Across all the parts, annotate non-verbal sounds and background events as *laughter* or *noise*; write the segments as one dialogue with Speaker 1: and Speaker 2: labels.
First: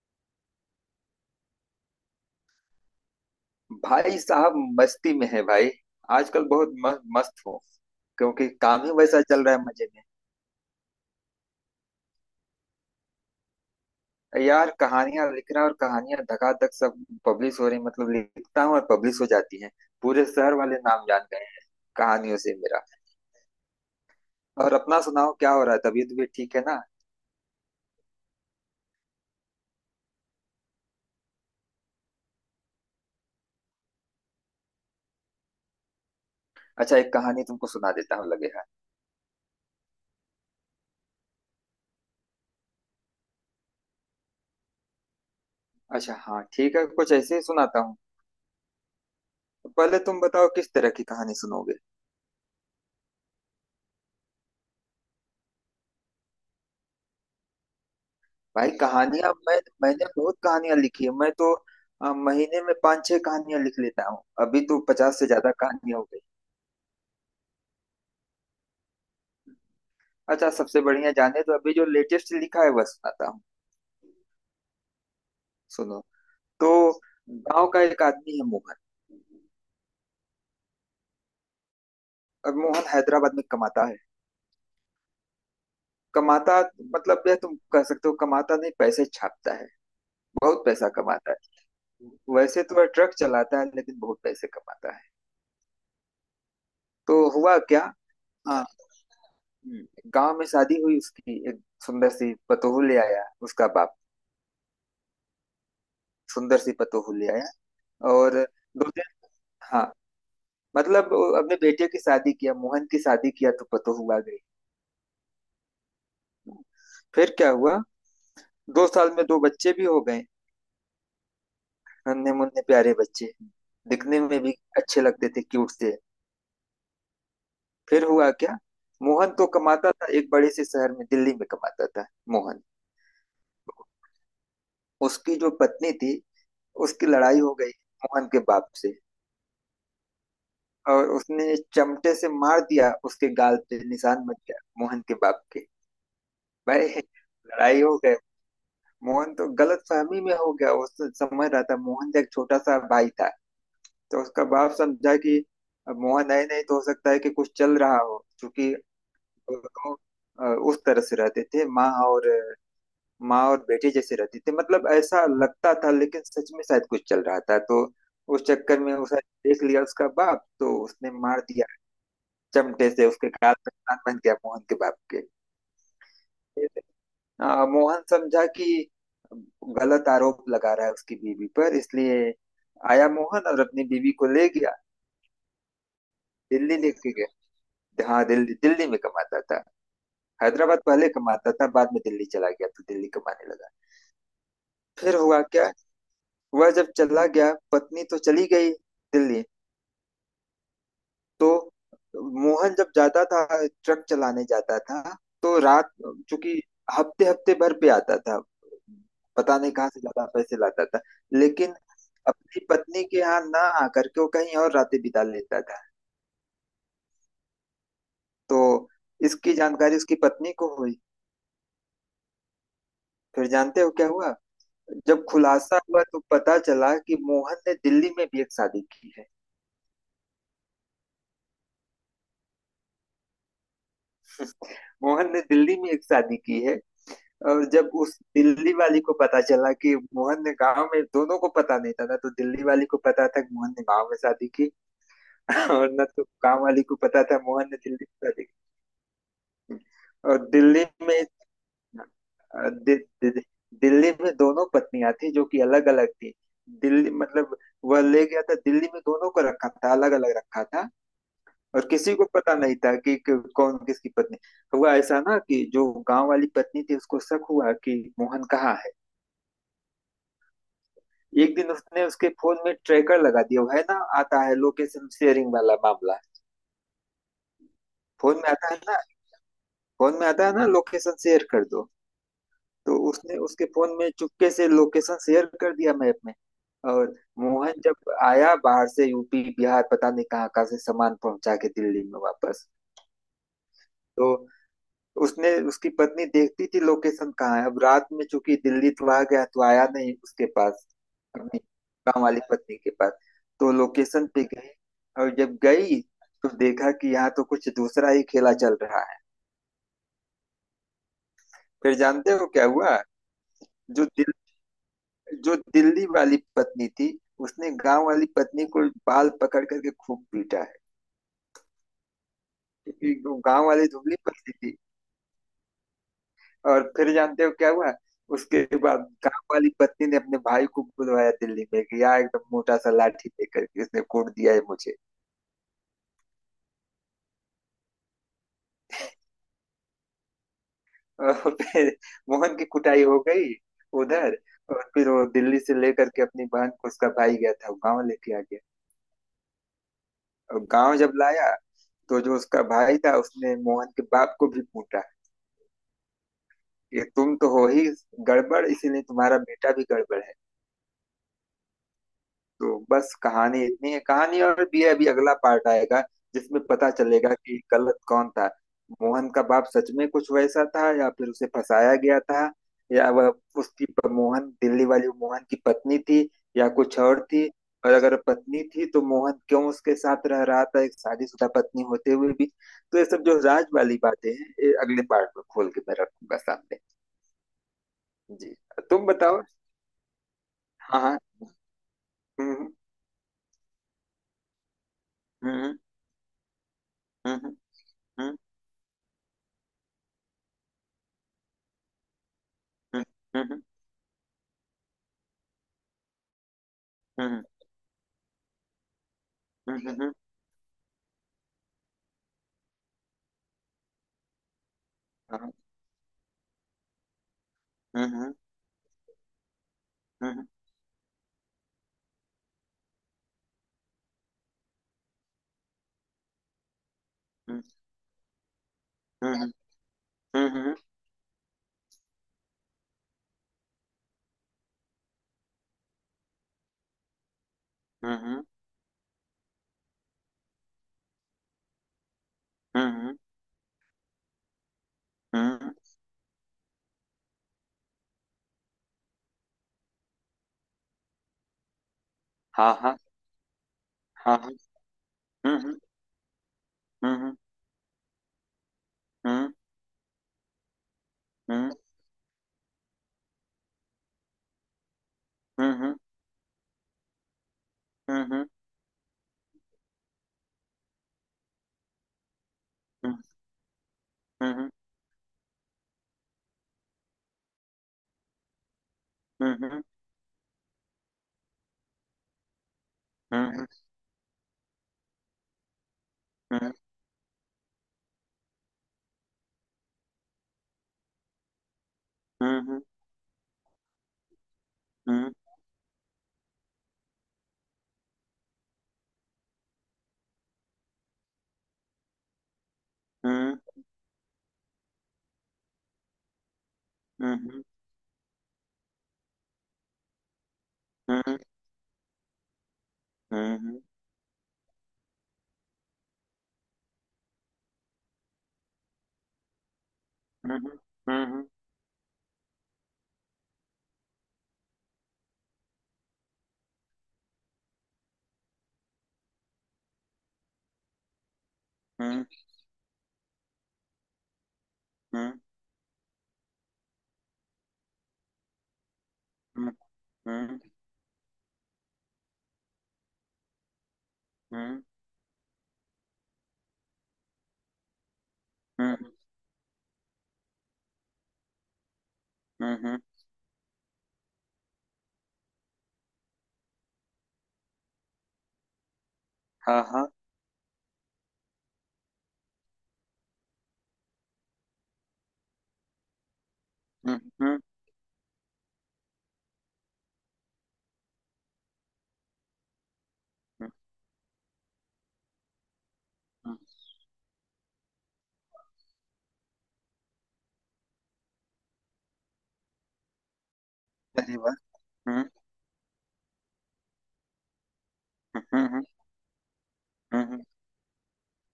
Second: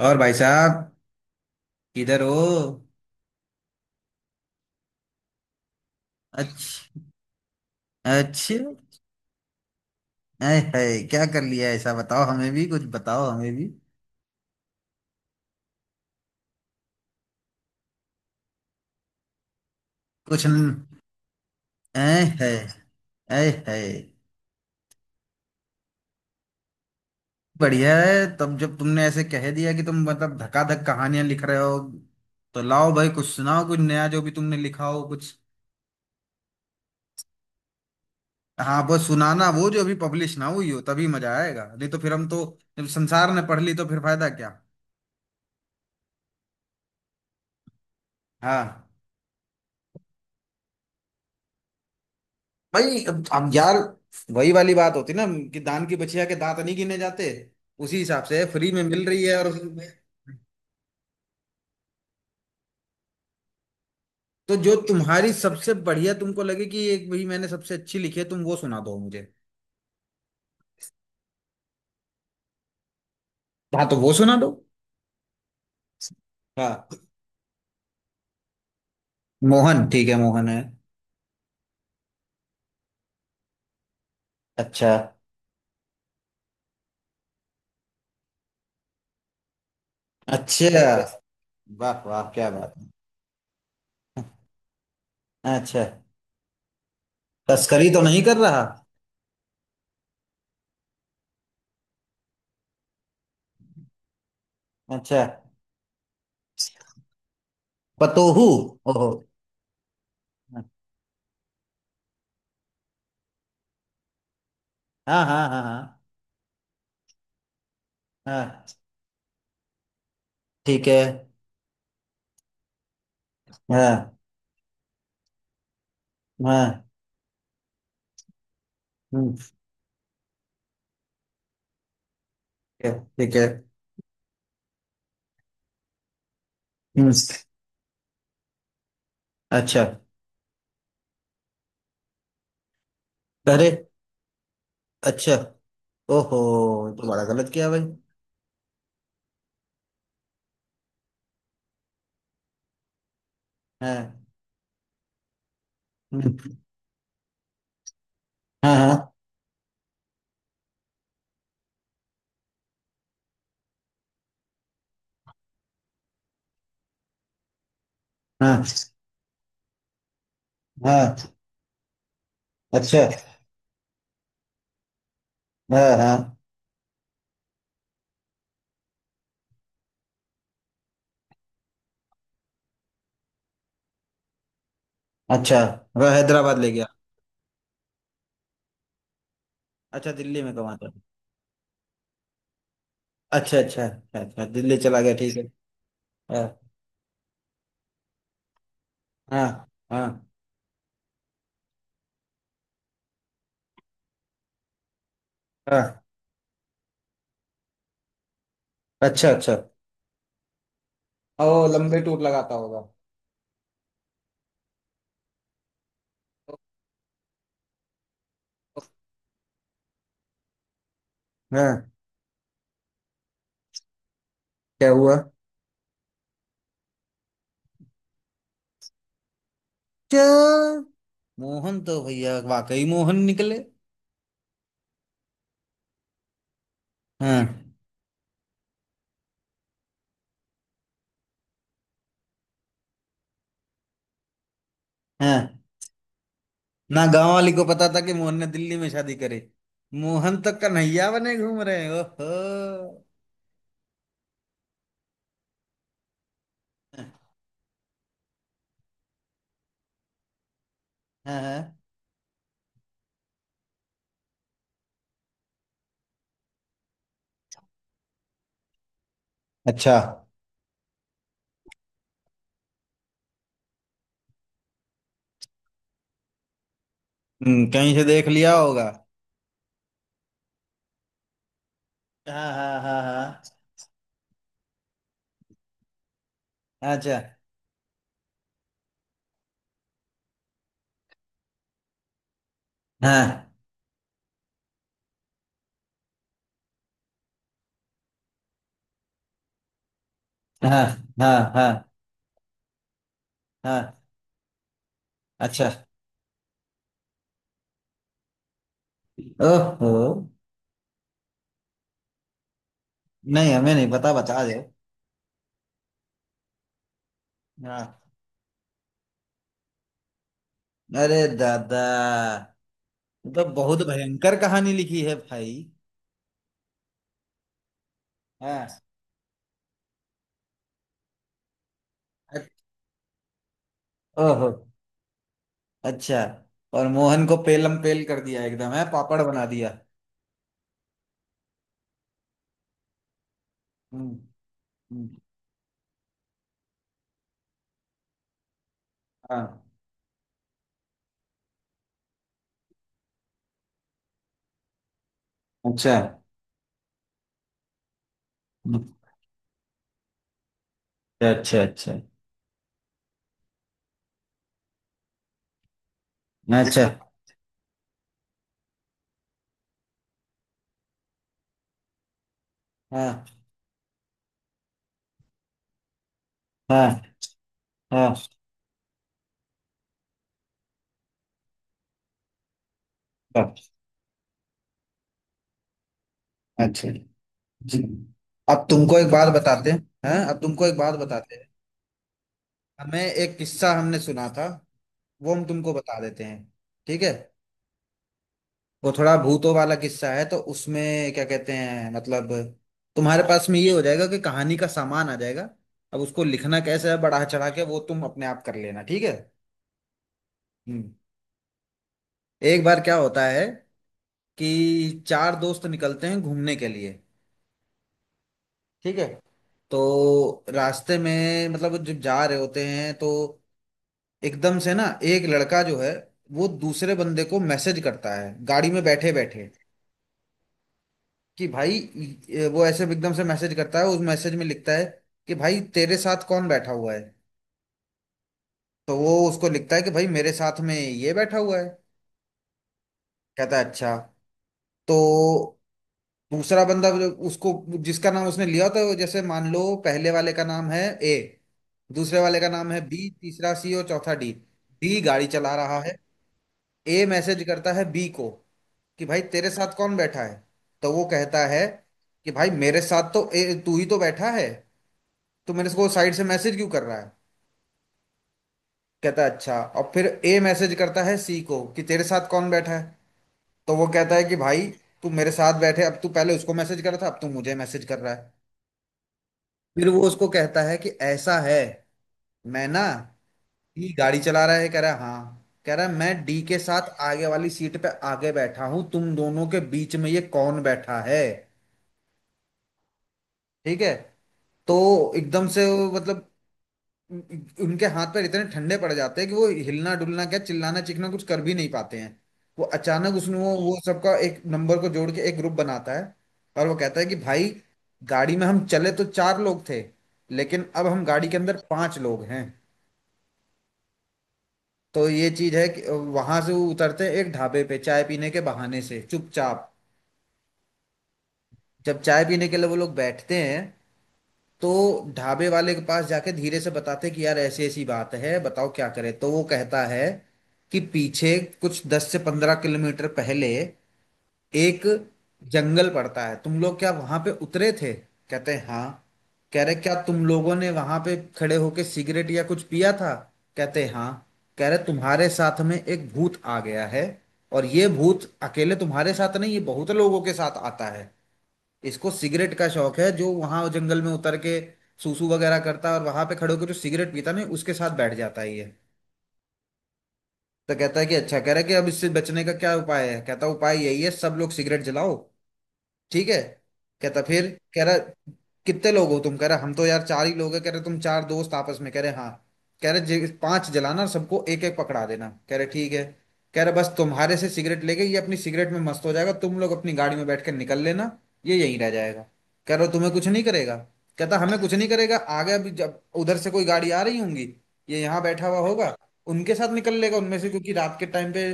Speaker 1: और भाई साहब, किधर हो?
Speaker 2: भाई साहब। मस्ती में है भाई। आजकल बहुत
Speaker 1: अच्छा।
Speaker 2: मस्त हो। क्योंकि
Speaker 1: अच्छा।
Speaker 2: काम ही वैसा चल रहा है, मजे में।
Speaker 1: ऐ है, क्या कर लिया ऐसा? बताओ हमें भी, कुछ बताओ हमें भी
Speaker 2: यार कहानियां लिख रहा और कहानियां धकाधक सब पब्लिश हो रही, मतलब लिखता हूँ और पब्लिश हो जाती हैं। पूरे
Speaker 1: कुछ।
Speaker 2: शहर वाले नाम जान गए हैं
Speaker 1: ऐ
Speaker 2: कहानियों
Speaker 1: है।
Speaker 2: से मेरा।
Speaker 1: ऐ है।
Speaker 2: और अपना सुनाओ, क्या हो रहा है? तबीयत भी ठीक है ना?
Speaker 1: बढ़िया है तब जब तुमने ऐसे कह दिया कि तुम मतलब धकाधक कहानियां लिख रहे हो। तो लाओ भाई, कुछ सुनाओ, कुछ नया जो भी तुमने लिखा हो कुछ।
Speaker 2: अच्छा, एक कहानी तुमको सुना देता हूँ लगे हाथ।
Speaker 1: हाँ, वो सुनाना, वो जो अभी पब्लिश ना हुई हो, तभी मजा आएगा। नहीं तो फिर हम तो, जब संसार ने पढ़ ली तो फिर फायदा क्या।
Speaker 2: अच्छा हाँ ठीक है, कुछ ऐसे ही सुनाता हूँ।
Speaker 1: हाँ।
Speaker 2: पहले तुम बताओ, किस तरह की कहानी सुनोगे?
Speaker 1: भाई अब यार, वही वाली बात होती ना कि दान की बचिया के दांत नहीं गिने जाते। उसी हिसाब से फ्री
Speaker 2: भाई
Speaker 1: में मिल रही
Speaker 2: कहानियां
Speaker 1: है और
Speaker 2: मैंने बहुत कहानियां लिखी है, मैं तो महीने में पाँच छह कहानियां लिख लेता हूँ,
Speaker 1: तो
Speaker 2: अभी
Speaker 1: जो
Speaker 2: तो 50 से
Speaker 1: तुम्हारी
Speaker 2: ज्यादा
Speaker 1: सबसे
Speaker 2: कहानियां हो
Speaker 1: बढ़िया
Speaker 2: गई।
Speaker 1: तुमको लगे कि एक, भाई मैंने सबसे अच्छी लिखी है, तुम वो सुना दो मुझे।
Speaker 2: अच्छा, सबसे बढ़िया जाने तो अभी जो लेटेस्ट लिखा है वह सुनाता हूँ।
Speaker 1: हाँ तो वो सुना दो।
Speaker 2: सुनो। तो
Speaker 1: हाँ।
Speaker 2: गांव का एक आदमी है, मोहन।
Speaker 1: मोहन ठीक है, मोहन है।
Speaker 2: और मोहन हैदराबाद में कमाता है।
Speaker 1: अच्छा।
Speaker 2: कमाता, मतलब यह तुम कह सकते हो कमाता नहीं, पैसे छापता है। बहुत
Speaker 1: अच्छा।
Speaker 2: पैसा कमाता
Speaker 1: वाह
Speaker 2: है।
Speaker 1: वाह, क्या
Speaker 2: वैसे
Speaker 1: बात
Speaker 2: तो वह ट्रक चलाता है, लेकिन बहुत
Speaker 1: है।
Speaker 2: पैसे कमाता है।
Speaker 1: अच्छा।
Speaker 2: तो हुआ क्या।
Speaker 1: तस्करी तो नहीं कर रहा?
Speaker 2: हाँ। गांव में शादी हुई उसकी, एक सुंदर सी पतोहू ले आया उसका बाप।
Speaker 1: अच्छा।
Speaker 2: सुंदर सी पतोहू ले आया। और
Speaker 1: पतोहू।
Speaker 2: दो
Speaker 1: ओहो।
Speaker 2: दिन हाँ। मतलब वो अपने बेटे की शादी किया, मोहन की शादी किया तो पतोहू आ गई।
Speaker 1: हाँ हाँ हाँ हाँ।
Speaker 2: फिर क्या हुआ?
Speaker 1: हाँ।
Speaker 2: 2 साल में दो बच्चे भी हो गए।
Speaker 1: ठीक है।
Speaker 2: नन्हे मुन्ने प्यारे बच्चे।
Speaker 1: हाँ।
Speaker 2: दिखने में भी अच्छे लगते थे, क्यूट से।
Speaker 1: हाँ।
Speaker 2: फिर हुआ क्या? मोहन
Speaker 1: हम्म।
Speaker 2: तो कमाता था एक बड़े से शहर में, दिल्ली में कमाता था मोहन।
Speaker 1: ठीक है। ठीक है।
Speaker 2: उसकी जो पत्नी थी, उसकी
Speaker 1: हम्म।
Speaker 2: लड़ाई हो गई मोहन के बाप से।
Speaker 1: अच्छा।
Speaker 2: और उसने चमटे से मार दिया, उसके गाल
Speaker 1: अरे।
Speaker 2: पे निशान बच गया मोहन के
Speaker 1: अच्छा।
Speaker 2: बाप के।
Speaker 1: ओहो।
Speaker 2: भाई
Speaker 1: ये तो बड़ा गलत किया भाई।
Speaker 2: लड़ाई हो गए। मोहन तो गलत फहमी में हो गया, वो तो समझ रहा था, मोहन एक छोटा सा भाई था।
Speaker 1: हाँ।
Speaker 2: तो उसका बाप समझा कि अब मोहन
Speaker 1: हम्म।
Speaker 2: आए नहीं तो हो सकता है कि कुछ चल रहा हो, क्योंकि
Speaker 1: हाँ हाँ।
Speaker 2: दोनों उस तरह से रहते थे, माँ और बेटे जैसे रहते थे, मतलब ऐसा लगता था, लेकिन सच में शायद कुछ चल रहा था। तो उस
Speaker 1: हाँ
Speaker 2: चक्कर में उसे देख लिया उसका बाप, तो उसने
Speaker 1: हाँ।
Speaker 2: मार दिया चमटे
Speaker 1: अच्छा।
Speaker 2: से, उसके गाल पे कान बन गया मोहन के बाप के।
Speaker 1: हाँ हाँ।
Speaker 2: मोहन समझा कि गलत आरोप लगा रहा है उसकी बीवी पर, इसलिए आया मोहन और अपनी बीवी को ले गया।
Speaker 1: अच्छा। वह हैदराबाद ले
Speaker 2: दिल्ली
Speaker 1: गया?
Speaker 2: लेके गया। हाँ दिल्ली, दिल्ली में कमाता था।
Speaker 1: अच्छा, दिल्ली में कमा
Speaker 2: हैदराबाद
Speaker 1: था।
Speaker 2: पहले कमाता था, बाद में दिल्ली चला गया तो दिल्ली कमाने
Speaker 1: अच्छा
Speaker 2: लगा।
Speaker 1: अच्छा अच्छा अच्छा, दिल्ली चला गया
Speaker 2: फिर
Speaker 1: ठीक
Speaker 2: हुआ
Speaker 1: है।
Speaker 2: क्या?
Speaker 1: हाँ।
Speaker 2: वह जब चला गया, पत्नी तो चली गई दिल्ली।
Speaker 1: हाँ हाँ।
Speaker 2: तो मोहन जब जाता था, ट्रक चलाने जाता था तो रात,
Speaker 1: हाँ।
Speaker 2: चूंकि हफ्ते हफ्ते भर पे आता था,
Speaker 1: अच्छा अच्छा।
Speaker 2: पता नहीं कहाँ से ज्यादा पैसे लाता था,
Speaker 1: ओ,
Speaker 2: लेकिन
Speaker 1: लंबे टूर लगाता
Speaker 2: अपनी
Speaker 1: होगा।
Speaker 2: पत्नी के यहाँ ना आकर के वो कहीं और रातें बिता लेता था। तो इसकी जानकारी उसकी पत्नी को हुई।
Speaker 1: हाँ।
Speaker 2: फिर जानते हो क्या हुआ?
Speaker 1: क्या हुआ?
Speaker 2: जब खुलासा हुआ तो पता चला कि मोहन ने दिल्ली में भी एक शादी की है।
Speaker 1: क्या? मोहन तो भैया वाकई मोहन निकले।
Speaker 2: मोहन ने दिल्ली में एक शादी की है।
Speaker 1: हाँ।
Speaker 2: और जब उस दिल्ली वाली को पता चला कि मोहन ने गांव में, दोनों को पता नहीं था ना, तो दिल्ली वाली को पता था कि मोहन ने गांव में शादी की
Speaker 1: हाँ।
Speaker 2: *laughs* और ना तो गांव वाली को
Speaker 1: ना
Speaker 2: पता
Speaker 1: गांव
Speaker 2: था
Speaker 1: वाली को
Speaker 2: मोहन ने
Speaker 1: पता था
Speaker 2: दिल्ली
Speaker 1: कि
Speaker 2: में
Speaker 1: मोहन ने
Speaker 2: शादी
Speaker 1: दिल्ली में शादी करे।
Speaker 2: की।
Speaker 1: मोहन
Speaker 2: और
Speaker 1: तो
Speaker 2: दिल्ली
Speaker 1: कन्हैया
Speaker 2: में
Speaker 1: बने घूम रहे हैं,
Speaker 2: अ, दि,
Speaker 1: ओहो।
Speaker 2: दि, दि- दिल्ली में दोनों पत्नियां थी जो कि अलग अलग थी। दिल्ली मतलब वह ले गया था, दिल्ली में दोनों को रखा था, अलग अलग रखा था।
Speaker 1: हाँ हाँ।
Speaker 2: और किसी को पता नहीं था कि, कौन किसकी पत्नी। हुआ ऐसा ना कि जो गांव वाली पत्नी थी उसको शक हुआ कि मोहन कहाँ है।
Speaker 1: अच्छा।
Speaker 2: एक दिन उसने उसके फोन में ट्रैकर लगा दिया है ना। आता है लोकेशन शेयरिंग वाला मामला,
Speaker 1: कहीं से देख
Speaker 2: फोन में
Speaker 1: लिया
Speaker 2: आता है
Speaker 1: होगा।
Speaker 2: ना। लोकेशन शेयर कर दो।
Speaker 1: हाँ हाँ
Speaker 2: तो
Speaker 1: हाँ
Speaker 2: उसने
Speaker 1: हाँ।
Speaker 2: उसके फोन में चुपके से लोकेशन शेयर कर दिया मैप में। और
Speaker 1: अच्छा।
Speaker 2: मोहन जब आया बाहर से, यूपी बिहार पता नहीं कहाँ कहाँ से सामान पहुंचा के दिल्ली में वापस।
Speaker 1: हाँ
Speaker 2: तो उसने उसकी पत्नी देखती थी लोकेशन कहाँ है। अब रात में चूंकि दिल्ली तो आ गया, तो आया नहीं उसके
Speaker 1: हाँ
Speaker 2: पास,
Speaker 1: हाँ
Speaker 2: अपनी
Speaker 1: हाँ।
Speaker 2: गाँव वाली पत्नी के पास। तो
Speaker 1: हाँ।
Speaker 2: लोकेशन पे गई। और जब
Speaker 1: अच्छा।
Speaker 2: गई तो देखा कि यहाँ तो कुछ दूसरा ही खेला चल रहा है।
Speaker 1: ओहो।
Speaker 2: फिर जानते हो क्या हुआ?
Speaker 1: नहीं, हमें नहीं
Speaker 2: जो
Speaker 1: पता,
Speaker 2: दिल
Speaker 1: बता दो।
Speaker 2: जो दिल्ली वाली पत्नी थी उसने
Speaker 1: हाँ।
Speaker 2: गांव वाली पत्नी को बाल पकड़ करके खूब पीटा है,
Speaker 1: अरे दादा।
Speaker 2: क्योंकि
Speaker 1: ये
Speaker 2: वो
Speaker 1: तो
Speaker 2: गांव
Speaker 1: बहुत
Speaker 2: वाली दुबली
Speaker 1: भयंकर
Speaker 2: पतली
Speaker 1: कहानी
Speaker 2: थी।
Speaker 1: लिखी है भाई।
Speaker 2: और फिर जानते हो क्या हुआ उसके
Speaker 1: हाँ।
Speaker 2: बाद? गांव वाली पत्नी ने अपने भाई को बुलवाया दिल्ली में, कि आ,
Speaker 1: अ-
Speaker 2: एकदम मोटा सा लाठी लेकर के इसने कूट
Speaker 1: ओहो।
Speaker 2: दिया है मुझे।
Speaker 1: अच्छा। और मोहन को पेलम पेल कर दिया, एकदम है, पापड़ बना दिया।
Speaker 2: और फिर मोहन की कुटाई हो गई
Speaker 1: हम्म।
Speaker 2: उधर। और फिर
Speaker 1: हम्म।
Speaker 2: वो दिल्ली से लेकर के अपनी बहन को, उसका भाई गया था, वो गांव लेके आ गया।
Speaker 1: हाँ।
Speaker 2: और गांव जब लाया तो जो उसका भाई था उसने मोहन के बाप को भी कूटा,
Speaker 1: अच्छा।
Speaker 2: कि तुम तो हो ही गड़बड़,
Speaker 1: हम्म।
Speaker 2: इसीलिए तुम्हारा बेटा भी गड़बड़ है।
Speaker 1: अच्छा अच्छा
Speaker 2: तो बस कहानी इतनी है, कहानी और भी है, अभी अगला पार्ट आएगा जिसमें
Speaker 1: अच्छा।
Speaker 2: पता चलेगा कि गलत कौन था। मोहन का बाप सच में कुछ वैसा था या फिर उसे फंसाया गया था। या
Speaker 1: हाँ
Speaker 2: वह, उसकी मोहन, दिल्ली वाली मोहन की पत्नी थी या
Speaker 1: हाँ
Speaker 2: कुछ और थी। और
Speaker 1: हाँ।
Speaker 2: अगर पत्नी थी तो मोहन क्यों उसके साथ रह रहा था एक शादीशुदा पत्नी होते हुए भी। तो ये सब जो
Speaker 1: अब,
Speaker 2: राज वाली बातें हैं ये अगले पार्ट में खोल के मैं रखूंगा सामने।
Speaker 1: अच्छा। जी।
Speaker 2: जी।
Speaker 1: अब तुमको
Speaker 2: तुम
Speaker 1: एक बात
Speaker 2: बताओ।
Speaker 1: बताते हैं। हैं? अब तुमको एक बात
Speaker 2: हाँ हाँ।
Speaker 1: बताते हैं।
Speaker 2: हम्म।
Speaker 1: हमें एक किस्सा हमने सुना था, वो हम तुमको
Speaker 2: हम्म
Speaker 1: बता देते हैं, ठीक है।
Speaker 2: हम्म। हम्म
Speaker 1: वो थोड़ा भूतों वाला किस्सा है तो उसमें, क्या कहते हैं मतलब, तुम्हारे
Speaker 2: हम्म। हम्म।
Speaker 1: पास में
Speaker 2: हम्म
Speaker 1: ये हो जाएगा कि कहानी का सामान आ जाएगा। अब उसको लिखना कैसे है, बढ़ा
Speaker 2: हम्म
Speaker 1: चढ़ा के वो तुम अपने आप कर लेना, ठीक है।
Speaker 2: हम्म हम्म
Speaker 1: हम्म। एक बार क्या होता है कि चार दोस्त निकलते हैं घूमने के लिए,
Speaker 2: हम्म
Speaker 1: ठीक है। तो
Speaker 2: हम्म।
Speaker 1: रास्ते में मतलब जब जा रहे होते हैं तो एकदम से ना, एक लड़का जो है वो दूसरे बंदे को मैसेज करता है गाड़ी में बैठे
Speaker 2: हम्म
Speaker 1: बैठे
Speaker 2: हम्म
Speaker 1: कि भाई वो ऐसे एकदम से मैसेज करता है, उस मैसेज में लिखता है कि भाई तेरे साथ कौन बैठा हुआ है।
Speaker 2: हम्म।
Speaker 1: तो वो उसको लिखता है कि भाई मेरे साथ में ये बैठा हुआ है।
Speaker 2: हम्म
Speaker 1: कहता है अच्छा। तो
Speaker 2: हम्म
Speaker 1: दूसरा बंदा जो उसको, जिसका नाम उसने लिया था, वो जैसे मान लो पहले वाले का नाम है ए, दूसरे वाले का नाम
Speaker 2: हाँ
Speaker 1: है
Speaker 2: हाँ
Speaker 1: बी, तीसरा सी और चौथा डी।
Speaker 2: हाँ हाँ।
Speaker 1: डी गाड़ी चला
Speaker 2: हम्म
Speaker 1: रहा है। ए
Speaker 2: हम्म
Speaker 1: मैसेज करता है बी को कि भाई तेरे
Speaker 2: हम्म
Speaker 1: साथ कौन बैठा है। तो वो कहता है
Speaker 2: हम्म।
Speaker 1: कि भाई मेरे साथ तो ए तू ही तो बैठा है, तो मेरे को
Speaker 2: हम्म
Speaker 1: साइड से मैसेज क्यों कर रहा है।
Speaker 2: हम्म
Speaker 1: कहता है अच्छा। और फिर ए मैसेज करता है सी को कि तेरे साथ कौन बैठा है।
Speaker 2: हम्म
Speaker 1: तो वो कहता है कि भाई
Speaker 2: हम्म।
Speaker 1: तू मेरे साथ बैठे, अब तू पहले उसको मैसेज कर रहा था, अब तू मुझे मैसेज कर रहा है।
Speaker 2: हम्म
Speaker 1: फिर वो उसको कहता है कि ऐसा है, मैं ना ही गाड़ी चला रहा है, कह रहा है हाँ, कह रहा है मैं डी के साथ आगे वाली सीट पे आगे बैठा हूँ, तुम दोनों के बीच में ये कौन बैठा है। ठीक है। तो एकदम से वो मतलब, उनके हाथ पर इतने ठंडे पड़ जाते हैं कि वो हिलना डुलना क्या, चिल्लाना चीखना कुछ कर भी नहीं पाते हैं। वो अचानक उसने वो सबका एक नंबर को जोड़ के एक ग्रुप बनाता है, और वो कहता है कि भाई, गाड़ी में हम चले तो चार लोग थे, लेकिन अब हम गाड़ी के अंदर पांच लोग हैं। तो ये चीज है कि वहां से वो उतरते हैं एक ढाबे पे चाय पीने के बहाने से चुपचाप। जब चाय पीने के लिए वो लोग बैठते हैं तो ढाबे वाले के पास जाके धीरे से बताते कि यार ऐसी ऐसी बात है, बताओ क्या करें। तो वो कहता है कि पीछे कुछ 10 से 15 किलोमीटर पहले एक जंगल पड़ता है, तुम लोग क्या वहां पे उतरे थे? कहते हैं हाँ। कह रहे क्या तुम लोगों ने वहां पे खड़े होके सिगरेट या कुछ पिया था? कहते हैं हाँ। कह रहे तुम्हारे साथ में एक भूत आ गया है, और ये भूत अकेले तुम्हारे साथ नहीं, ये बहुत लोगों के साथ आता है। इसको सिगरेट का शौक
Speaker 2: हम्म।
Speaker 1: है, जो वहां जंगल में उतर के सूसू वगैरह करता है और वहां पे खड़े होकर जो सिगरेट पीता नहीं उसके साथ बैठ जाता है ये।
Speaker 2: हाँ हाँ।
Speaker 1: तो कहता है कि अच्छा, कह रहा है कि अब इससे बचने का क्या उपाय है? कहता है उपाय यही है सब लोग सिगरेट जलाओ, ठीक है। कहता फिर, कह रहा कितने लोग हो तुम? कह रहा हम तो यार चार ही लोग है। कह रहे तुम चार दोस्त आपस में, कह रहे हाँ। कह रहे पांच जलाना, सबको एक एक पकड़ा देना, कह रहे ठीक है। कह रहे बस तुम्हारे से सिगरेट लेके ये अपनी सिगरेट में मस्त हो जाएगा, तुम लोग अपनी गाड़ी में बैठ कर निकल लेना, ये यहीं रह जाएगा। कह रहे तुम्हें कुछ नहीं करेगा।
Speaker 2: अरे
Speaker 1: कहता
Speaker 2: वाह।
Speaker 1: हमें कुछ नहीं करेगा?
Speaker 2: हाँ
Speaker 1: आगे अभी जब उधर से कोई गाड़ी आ रही होंगी, ये यहाँ बैठा हुआ होगा, उनके साथ निकल लेगा उनमें से, क्योंकि रात के टाइम पे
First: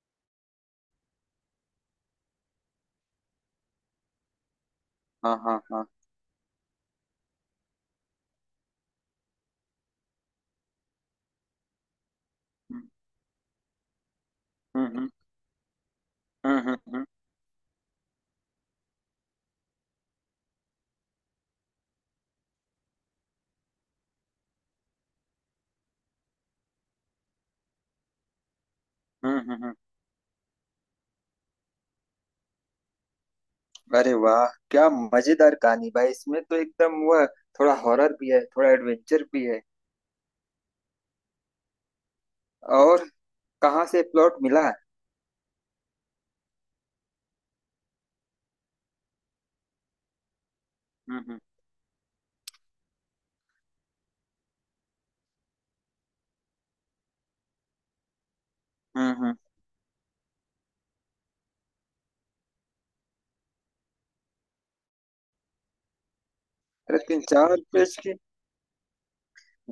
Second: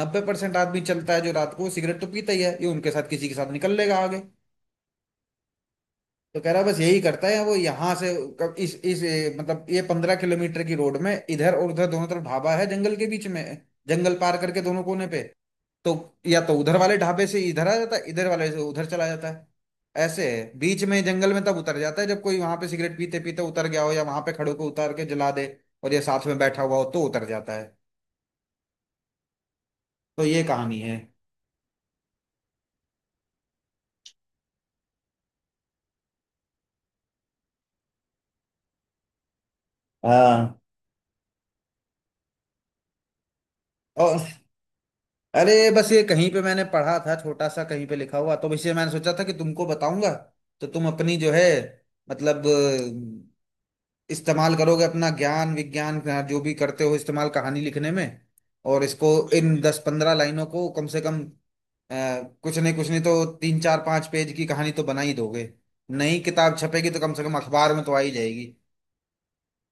Speaker 1: 90% आदमी चलता है जो रात को सिगरेट तो पीता ही है, ये उनके साथ किसी के साथ निकल लेगा आगे।
Speaker 2: हाँ
Speaker 1: तो कह रहा है बस यही करता है वो यहाँ से कब इस ए, मतलब ये 15 किलोमीटर की रोड में इधर और उधर दोनों तरफ ढाबा है जंगल के बीच में, जंगल पार करके दोनों कोने पे। तो या तो उधर वाले
Speaker 2: हाँ।
Speaker 1: ढाबे से इधर आ जाता है, इधर वाले से उधर चला जाता है। ऐसे है, बीच में जंगल में तब उतर जाता है जब कोई वहां पे सिगरेट पीते पीते उतर गया हो या वहां पे खड़े को उतार के जला दे और ये साथ में बैठा हुआ हो तो उतर जाता है।
Speaker 2: हम्म हम्म हम्म।
Speaker 1: तो ये कहानी है।
Speaker 2: अरे वाह, क्या मजेदार कहानी भाई! इसमें तो एकदम वह, थोड़ा हॉरर भी है थोड़ा एडवेंचर भी है।
Speaker 1: हाँ।
Speaker 2: और कहाँ से
Speaker 1: और,
Speaker 2: प्लॉट मिला है?
Speaker 1: अरे बस ये कहीं पे मैंने पढ़ा था, छोटा सा कहीं पे लिखा हुआ, तो इसलिए मैंने सोचा था कि तुमको बताऊंगा। तो तुम अपनी
Speaker 2: हम्म
Speaker 1: जो
Speaker 2: हम्म
Speaker 1: है, मतलब इस्तेमाल करोगे, अपना ज्ञान विज्ञान का जो भी करते हो इस्तेमाल, कहानी लिखने में। और इसको
Speaker 2: हम्म हम्म।
Speaker 1: इन 10 15 लाइनों को कम से कम, अ, कुछ नहीं तो तीन चार पांच पेज की कहानी तो बना ही दोगे। नई किताब छपेगी
Speaker 2: अरे
Speaker 1: तो कम
Speaker 2: तीन
Speaker 1: से कम
Speaker 2: चार
Speaker 1: अखबार में तो
Speaker 2: पेज
Speaker 1: आ ही
Speaker 2: की?
Speaker 1: जाएगी।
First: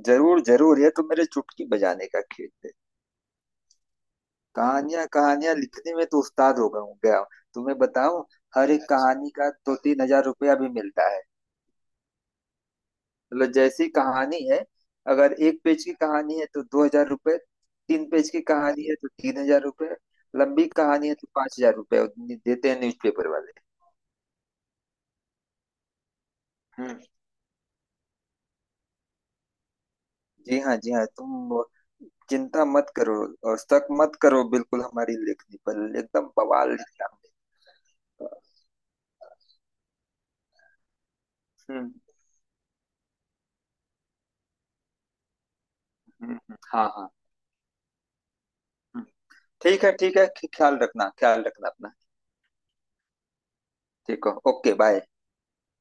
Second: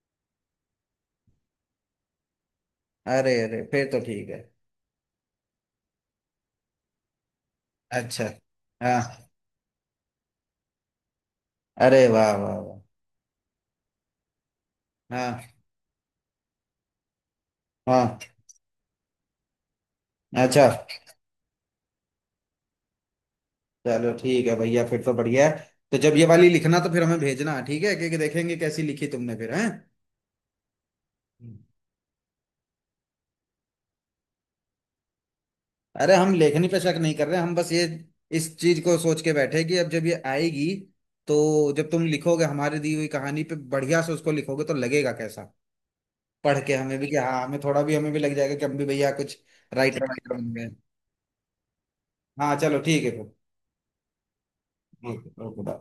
Speaker 2: जरूर जरूर, ये तो मेरे चुटकी बजाने का खेल है।
Speaker 1: अरे अरे फिर तो ठीक है।
Speaker 2: कहानियां कहानियां लिखने में तो उस्ताद हो गया हूँ, गया हूँ। तुम्हें बताऊं,
Speaker 1: अच्छा।
Speaker 2: हर एक
Speaker 1: हाँ।
Speaker 2: कहानी का 2-3 हज़ार रुपया भी मिलता है।
Speaker 1: अरे वाह वाह वाह।
Speaker 2: मतलब जैसी कहानी है, अगर
Speaker 1: हाँ।
Speaker 2: 1 पेज की कहानी है तो 2 हज़ार रुपये, तीन
Speaker 1: हाँ।
Speaker 2: पेज की कहानी है तो 3 हज़ार रुपये,
Speaker 1: अच्छा।
Speaker 2: लंबी कहानी है तो 5 हज़ार रुपये देते हैं न्यूज़पेपर वाले।
Speaker 1: चलो ठीक है भैया, फिर तो बढ़िया है। तो जब ये वाली लिखना तो
Speaker 2: हम्म।
Speaker 1: फिर हमें भेजना, ठीक है, क्योंकि देखेंगे कैसी लिखी तुमने फिर है।
Speaker 2: जी हाँ जी हाँ। तुम
Speaker 1: हम्म।
Speaker 2: चिंता मत करो और शक मत करो बिल्कुल हमारी लेखनी पर,
Speaker 1: अरे
Speaker 2: एकदम
Speaker 1: हम लेखनी
Speaker 2: बवाल
Speaker 1: पे शक
Speaker 2: लिखा
Speaker 1: नहीं कर
Speaker 2: हमने।
Speaker 1: रहे, हम बस ये इस चीज को सोच के बैठे कि अब जब ये आएगी, तो जब
Speaker 2: हम्म
Speaker 1: तुम लिखोगे हमारी दी हुई कहानी पे बढ़िया से उसको लिखोगे तो लगेगा कैसा,
Speaker 2: हम्म।
Speaker 1: पढ़ के
Speaker 2: हाँ
Speaker 1: हमें भी,
Speaker 2: हाँ।
Speaker 1: कि हाँ हमें थोड़ा भी, हमें भी लग जाएगा कि हम भी
Speaker 2: हम्म,
Speaker 1: भैया कुछ
Speaker 2: ठीक है
Speaker 1: राइटर
Speaker 2: ठीक है।
Speaker 1: वाइटर बन गए।
Speaker 2: ख्याल रखना अपना।
Speaker 1: हाँ चलो ठीक है फिर।
Speaker 2: ठीक है okay bye.
Speaker 1: Okay okay bye।